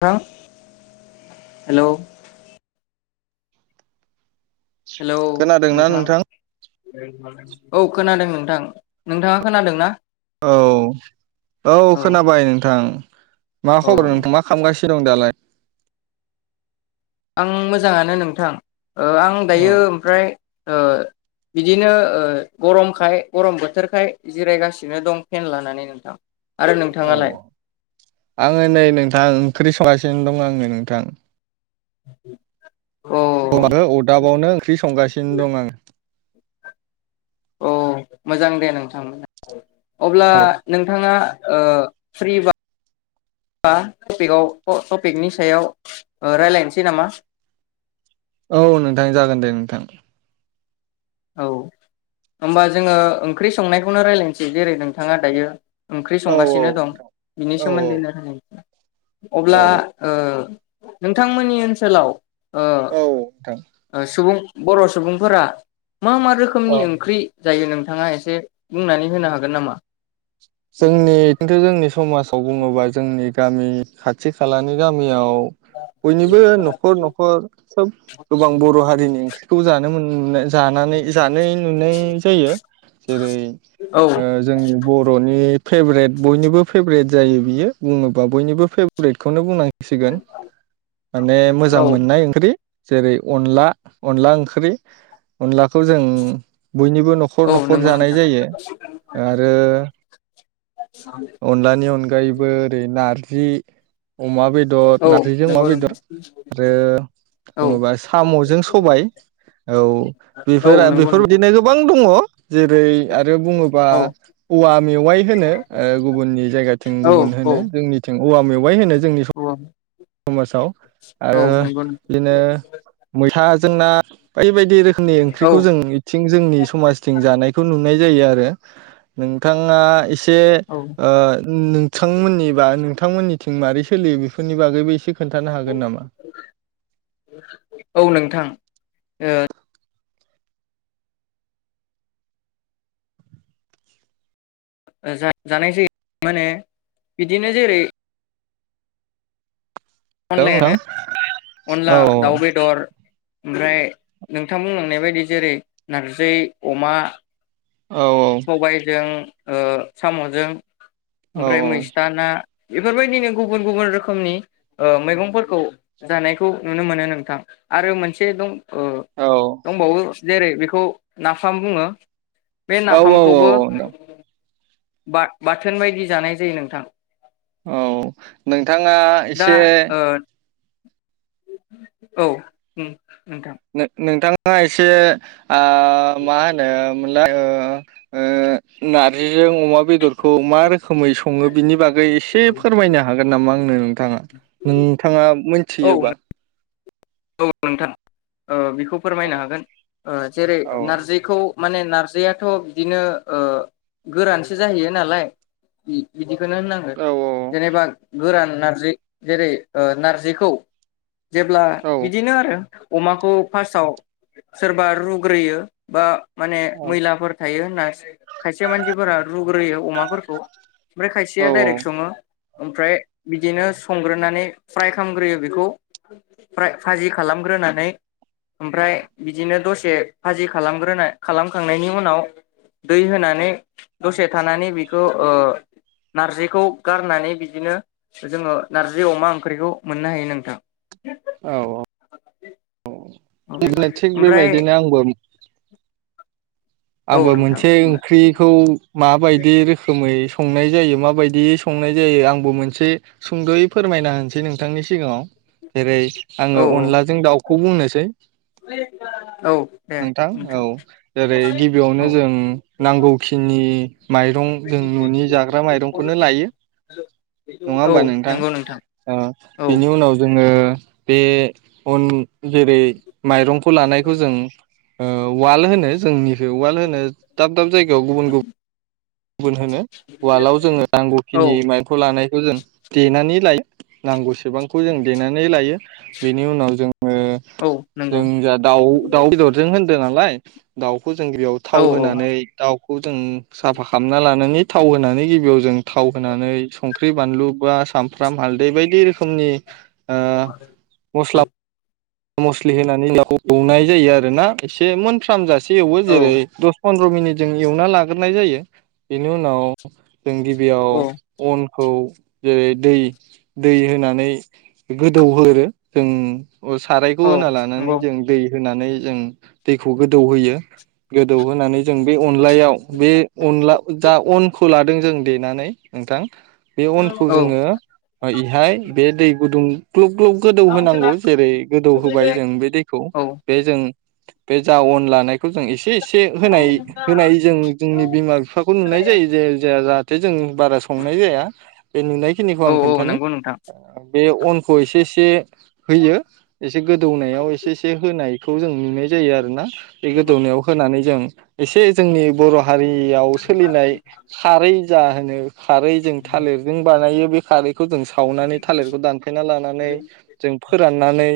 [unintelligible] Hello hello नोंथां औ खोनादों नोंथां नोंथाङा खोनादोंना? औ औ खोनाबाय नोंथां। मा औ खबर नोंथां मा खामगासि [unintelligible] दालाय आं मोजाङानो नोंथां ओ आं औ दायो ओमफ्राय ओ इदिनो ओ गरमखाय गरम बोथोरखाय जिरायगासिनो दं फेन लानानै नोंथां आरो नोंथाङालाय औ आङो नै नोंथां ओंख्रि स [unintelligible] दं आङो नोंथां औ [unintelligible] अदाबावनो ओंख्रि संगासिनो दं आं औ मोजां दे नोंथांमोना अब्ला औ नोंथाङा ओ फ्रि बा टपिकआव ट-टपिकनि सायाव ओ रायलायनोसै नामा? औ नोंथां जागोन दे नोंथां औ होमबा जोङो ओंख्रि संनायखौनो रायलायनोसै जेरै नोंथाङा दायो ओंख्रि औ संगासिनो दं बिनि औ सोमोन्दैनो [unintelligible] अब्ला औ ओ नोंथांमोननि ओनसोलाव ओ औ औ नोंथां ओ सुबुं बर' सुबुंफोरा मा मा रोखोमनि औ ओंख्रि जायो नोंथाङा एसे बुंनानै होनो हागोन नामा? जोंनि खिन्थु जोंनि समाज खौ बुङोबा जोंनि गामि खाथि खालानि गामियाव बयनिबो न'खर न'खर सोब गोबां बर' हारिनि ओंख्रिखौ जानो मोनो [unintelligible] जानानै जानाय नुनाय जायो जेरै- औ ओ जोंनि बर' फेभरेट बयनिबो फेभरेट जायो बियो बुङोबा बयनिबो फेभरेटखौनो बुंनां सिगोन माने मोजां औ मोननाय ओंख्रि जेरै अनला अनला ओंख्रि अनला खौ जों बयनिबो न'खर औ न'खर नंगौ जानाय नोंथां जायो आरो अनलानि अनगायैबो ओरै नारजि जि अमा बेदर औ नारजिजों अमा नंगौ बेदर नंगौ आरो औ बुङोबा साम'जों सबाय औ औ बेफोर नंगौ नोंथां बेफोरबायदिनो गोबां दङ जेरै आरो बुङोबा औ औवा अयाय होनो गुबुननि जाया औ गुब औ जोंनि औवा मेवाय होनो जोंनि औ समाजाव औ आरो नंगौ नोंथां, बिदिनो मैथा जों ना बायदि बायदि बायदि रोखोमनि औ ओंख्रिखौ जों इथिं जोंनि समाजथिं जानायखौ नुदों नाय जायो आरो नोंथाङा एसे औ ओ नोंथांमोननि बा नोंथांमोननिथिं मारै सोलियो बेफोरनि बागैबो एसे खोन्थानो हागोन नामा ओ जा जानाय जायो मा होनो बिदिनो जेरै हेल' अनलायानो नोंथां अनला औ दाउ बेदर ओमफ्राय नोंथां बुंनांनाय बायदि जेरै नारजि अमा औ सबायजों ओ साम'जों औ ओमफ्राय मैस्था ना बेफोरबायदिनो गुबुन गुबुन रोखोमनि मैगंफोरखौ जानायखौ नुनो मोनो नोंथां आरो मोनसे दं अ दंबावो जेरै बेखौ नाफाम बुङो औ औ औ बाथोन बायदि जानाय जायो नोंथां औ नों नोंथाङा दा एसे ओ औ नोंथां नो नोंथां थाङा एसे आ मा होनो मोनलाय ओ ओ नारजिजों अमा बेदरखौ मा रोखोमै सङो बिनि बागै एसे फोरमायनो हागो गोन नामा आंनो नोंथाङा नोंथाङा औ मोनथियोबा औ नोंथां औ [unintelligible] खौ फोरमायनो हागोन ओ जेरै औ नारजिखौ माने नारजियाथ' बिदिनो ओ गोरानसो जाहैयो नालाय बिदिखोनो होननांगोन औ जेनेबा गोरान नारजि जेरै ओ नारजिखौ जेब्ला औ बिदिनो आरो अमाखौ फार्स्टआव सोरबा रुग्रोयो बा माने मैलाफोर थायो होनना खायसे मानसिफोरा रुग्रोयो अमाफोरखौ ओमफ्राय औ खायसेया दाइरेक्ट सङो ओमफ्राय बिदिनो संग्रोनानै फ्राय खामग्रोयो बेखौ फ्राय भाजि खालामग्रोनानै ओमफ्राय बिदिनो दसे भाजि खालामग्रोना खालामखांनायनि उनाव दै होनानै दसे थानानै बेखौ नारजिखौ गारनानै बिदिनो जोङो नारजि अमा ओंख्रिखौ मोननो हायो नोंथां औ औ औ थिग ओमफ्राय बेबायदिनो आंबो औ आंबो नोंथां मोनसे ओंख्रिखौ माबायदि रोखोमै संनाय जायो माबायदियै संनाय जायो आंबो मोनसे सुंद'यै फोरमायना होनोसै नोंथांनि सिगाङाव जेरै आङो औ अनलाजों दाउखौ बुंनोसै औ दे नोंथां औ जेरै गिबियावनो औ जों नांगौखिनि माइरं जों न'नि जाग्रा माइरंखौनो लायो। नङा होमबा औ नोंथां नंगौ ओ औ बेनि उनाव जोङो बे अन जेरै माइरंखौ लानायखौ जों ओ उवाल होनो जोंनि उवाल होनो दाब दाब जायगायाव गुबुन गुबु गुबुन होनो उवालाव जोङो औ नांगौखिनि माइरंखौ ला लानायखौ जों देनानै लायो नांगौसेबांखौ जों देनानै लायो बेनि उनाव जों ङो औ जों नंगौ जा दाउ दाउ बेदरजों होन्दो नालाय दाउ खौ जों गिबियाव औ थाव होनानै दाउखौ जों साफा खा लानानै थाव होनानै गिबियाव जों थाव होनानै संख्रि बानलु बा सामफ्राम हालदै बायदि रोखोमनि ओ मस्ला मस्लि होनानै [unintelligible] एवनाय जायो आरो ना एसे मोनफ्राम जासे से एवो औ जेरै द' पन्द्र मिनिट जों एवना लाग्रोनाय जायो बेनि उनाव जों गिबियाव औ अन खौ जेरै दै दै होनानै गोदौहोरो जों सारायखौ औ होना लानानै नंगौ जों दै होनानै जों दैखौ गोदौ होयो गोदौ होनानै जों बे अनलायाव बे अनला जा अनखौ ला दों जों देनानै नोंथां बे अनखौ औ जोङो ओ इहाय बे दै गुदुं ग्लब ग्लब गोदौ होनांगौ जेरै गोदौ होबाय जों बे दैखौ औ बे जों बे जा अन लानाय खौ जों इसे इसे होनाय होनाय जों जोंनि बिमा बिफाखौ नुनाय जायो जे [unintelligible] जे जों बारा संनाय जाया। बे नुनायखिनिखौ औ आं औ खोन्थानि नंगौ नोंथां बे अनखौ इसे इसे होयो एसे गोदौनायाव एसे एसे होनायखौ जों नुनाय जायो आरोना बे गोदौनायाव होनानै जों एसे जोंनि बर' हारियाव सोलिनाय सारै जा जा होनो खारै जों थालिरजों बानायो बे खारै खौ जों सावनानै थालिरखौ दानफायना लानानै फोराननानै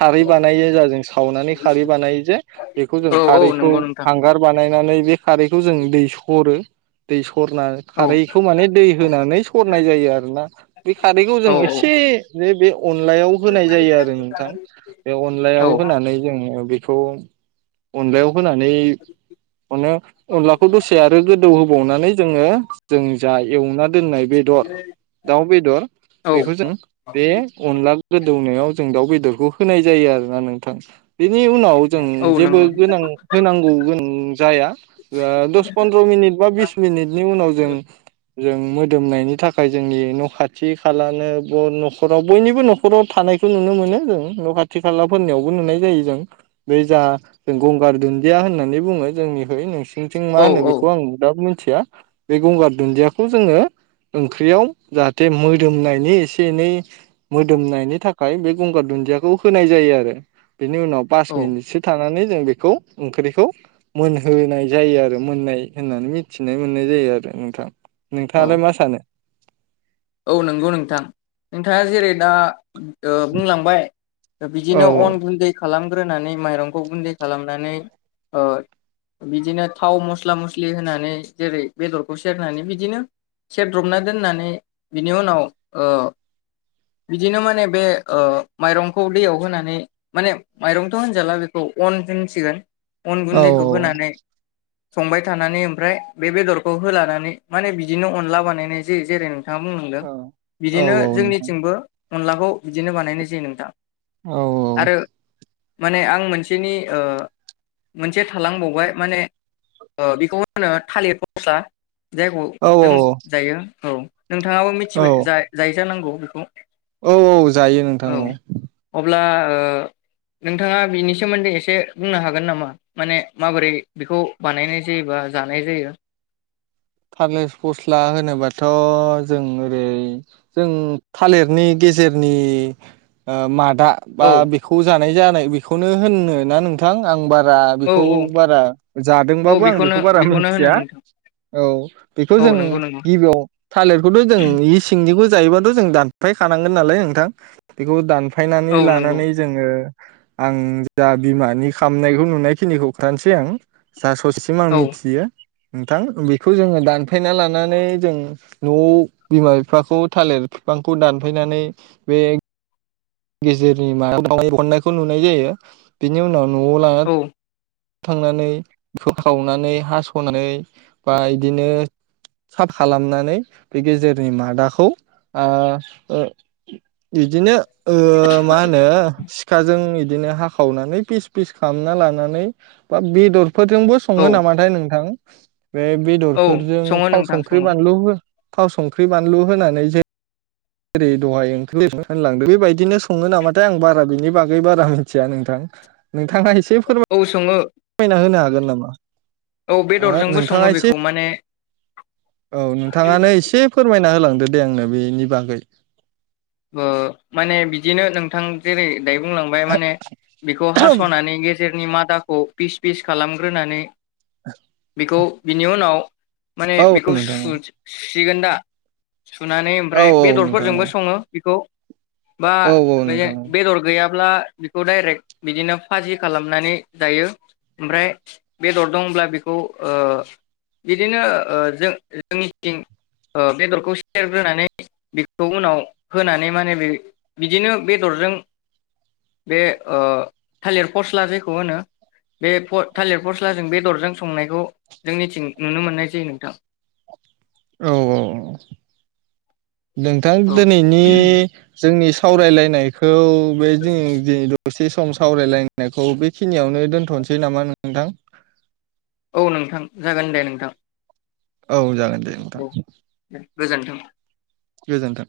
खारै बानायो जों सावनानै खारै बानायो जे बेखौ जों औ औ खारैखौ नंगौ नोंथां हांगार बानायनानै बे खारैखौ जों दै स रो दै स सरना औ खारैखौ माने दै होनानै सरनाय जायो आरोना बे खारैखौ जों औ इसे बे बे अनलायाव होनाय जायो आरो नोंथां बे औ अनलायाव होनानै जों बेखौ अनलायाव होनानै अनो अनलाखौ दसे आरो गोदौ होबावनानै जोङो जों जा एवना दोननाय बेदर दाउ बेदर औ बेखौ जों बे अनला गोदौनायाव जों दाउ बेदरखौ होनाय जायो आरोना नोंथां। बेनि उनाव जों औ जेबो नंगौ गोनां होनांगौ गो जाया दस पन्द्र मिनिट बा बिस मिनिटनि उनाव जों जों मोदोमनायनि थाखाय जोंनि न खाथि खालानो बय नख'राव बयनिबो न'खर नख'राव थानायखौ नुनो मोनो जों न खाथि खालाफोरनियावबो नुनाय जायो जों बे जा गंगार दुन्दिया होननानै बुङो जोंनिखै नों सोरथिं औ मा होनो बेखौ आं दा मि थिया बे गंगार दुन्दियाखौ जोङो ओंख्रियाव जाहाथे मोदोमनायनि एसे एनै मो दोमनायनि थाखाय बे गंगार दुन्दियाखौ होनाय जायो आरो। बिनि उनाव पास औ मिनिटसो थानानै जों बेखौ ओंख्रिखौ मोनहोनाय जायो आरो मोननाय होननानै मिथिनाय मोननाय जायो आरो नोंथां। औ नोंथाङालाय मा सानो? औ नंगौ नोंथां। नोंथाङा जेरै दा ओ बुंलांबाय औ बिदिनो अन गुन्दै खालाम ग्रोनानै माइरंखौ गुन्दै खालामनानै ओ बिदिनो थाव मस्ला मस्लि होनानै जेरै बेदरखौ सेरनानै बिदिनो सेरद्रबना दोननानै बिनि उनाव ओ बिदिनो माने बे ओ माइरंखौ दैयाव होनानै माने माइरंथ' होनजाला बेखौ अन होनसिगोन। अन औ गुन्दैखौ होनानै संबाय थानानै ओमफ्राय बे बेदरखौ होलानानै माने बिदिनो अनला बानायनाय जायो जेरै थाङा बुंनादो औ औ बिदिनो जोंनिथिंबो अनलाखौ बिदिनो बानायनाय जायो नोंथां औ औ। आरो माने आं मोनसेनि ओ मोनसे थालांबावबाय माने ओ बेखौ होनो थालिर फस्ला जायखौ औ जों जायो औ। नोंथाङाबो औ मिथिबाय जा जायो जानांगौ। बेखौ। औ औ जायो नोंथां औ। अब्ला ओ नोंथाङा बिनि सोमोन्दै एसे बुंनो हागोन नामा माने माबोरै बेखौ बानायनाय जायोबा जानाय जायो? थालिर फस्ला होनोबाथ जों ओरै जों थालिरनि गेजेरनि ओ मा दा बा औ बेखौ जा [unintelligible] रा औ बेखौ औ बारा औ जादोंबाबो आं बेखौनो बेखौ बारा बेखौनो होनो मिथिया नोंथां औ बेखौ औ जों नंगौ नंगौ गिबियाव थालिरखौथ जों इ सिंनिखौ जायोबा थ जों दानफाय खानांगौ ना नोंथां फायनानै औ नंगौ लानानै जोङो आं जा बिमानि खामनायखौ नुनायखिनिखौ खोथानोसै आं जाास'सिम आं औ मिथियो नोंथां बे बेखौ जोङो दानफायना लानानै जों न'आव बिमा बिफाखौ थालिर बिफांखौ दानफायनानै बे गेजेरनि माबायाव अनायखौ नुनाय जायो बिनि उनाव न'वाव ला औ खांनानै फोखावनानै हास'नानै बा बिदिनो साफ खालामनानै बे गेजेरनि मादाखौ ओ इदिनो ओ मा होनो सिखाजों बिदिनो हाखावनानै फिस फिस खालामना लानानै बा बेदर फोरजोंबो औ सङो नामाथाय नोंथां बे औ बेदरफोरजों सङो थाव नोंथां संख्रि सङो बानलु हो थाव संख्रि बानलु होनानै जे जेरै दहाय ओंख्रि होनलांदों बे बायदिनो सङो नामाथाय आं बारा बिनि बागै बारा मिया नोंथां नों बिथाङा एसे फोर औ सङो फोरमायना होनो हागोन गोन नामा औ ओ बेदरजोंबो नोंथाङा सङो एसे बेखौ माने औ नोंथाङानो एसे फोरमाय ना होलांदो दे आंनो बेनि बागै ओ माने बिदिनो नोंथां जेरै यो बुंलांबाय माने बेखौ हास'नानै गेजेरनि माथ आ दाखौ पिस पिस खालामग्रोनानै बेखौ बिनि उनाव माने औ बेखौ नोंथां सु औ सुसिगोन दा सुनानै औ ओमफ्राय औ नोंथां औ बेदरफोरजोंबो सङो बिखौ बा औ औ बे नोंथां बेदर गैयाब अब्ला बिखौ डाइरेक्ट बिदिनो फाजि खालामनानै जायो ओमफ्राय बेदर दंब्ला बेखौ ओ बिदिनो ओ जों जोंनिथिं ओ बेदरखौ सेरग्रोनानै बेखौ उनाव होनानै माने बे बिदिनो बेदरजों बे थालिर फस्ला जायखौ होनो बे थालिर फस्लाजों बेदरजों संनायखौ जोंनिथिं नुनो मोननाय जायो नोंथां औ औ औ नोंथां औ दिनैनि जों नि सावरायलायनाय खौ [unintelligible] दसे सम सावरायलायनायखौ बेखिनियावनो दोनथ'नोसै नामा नोंथां औ नोंथां जागोन दे नोंथां औ जागोन दे औ नोंथां दे गोजोन्थों गोजोन्थों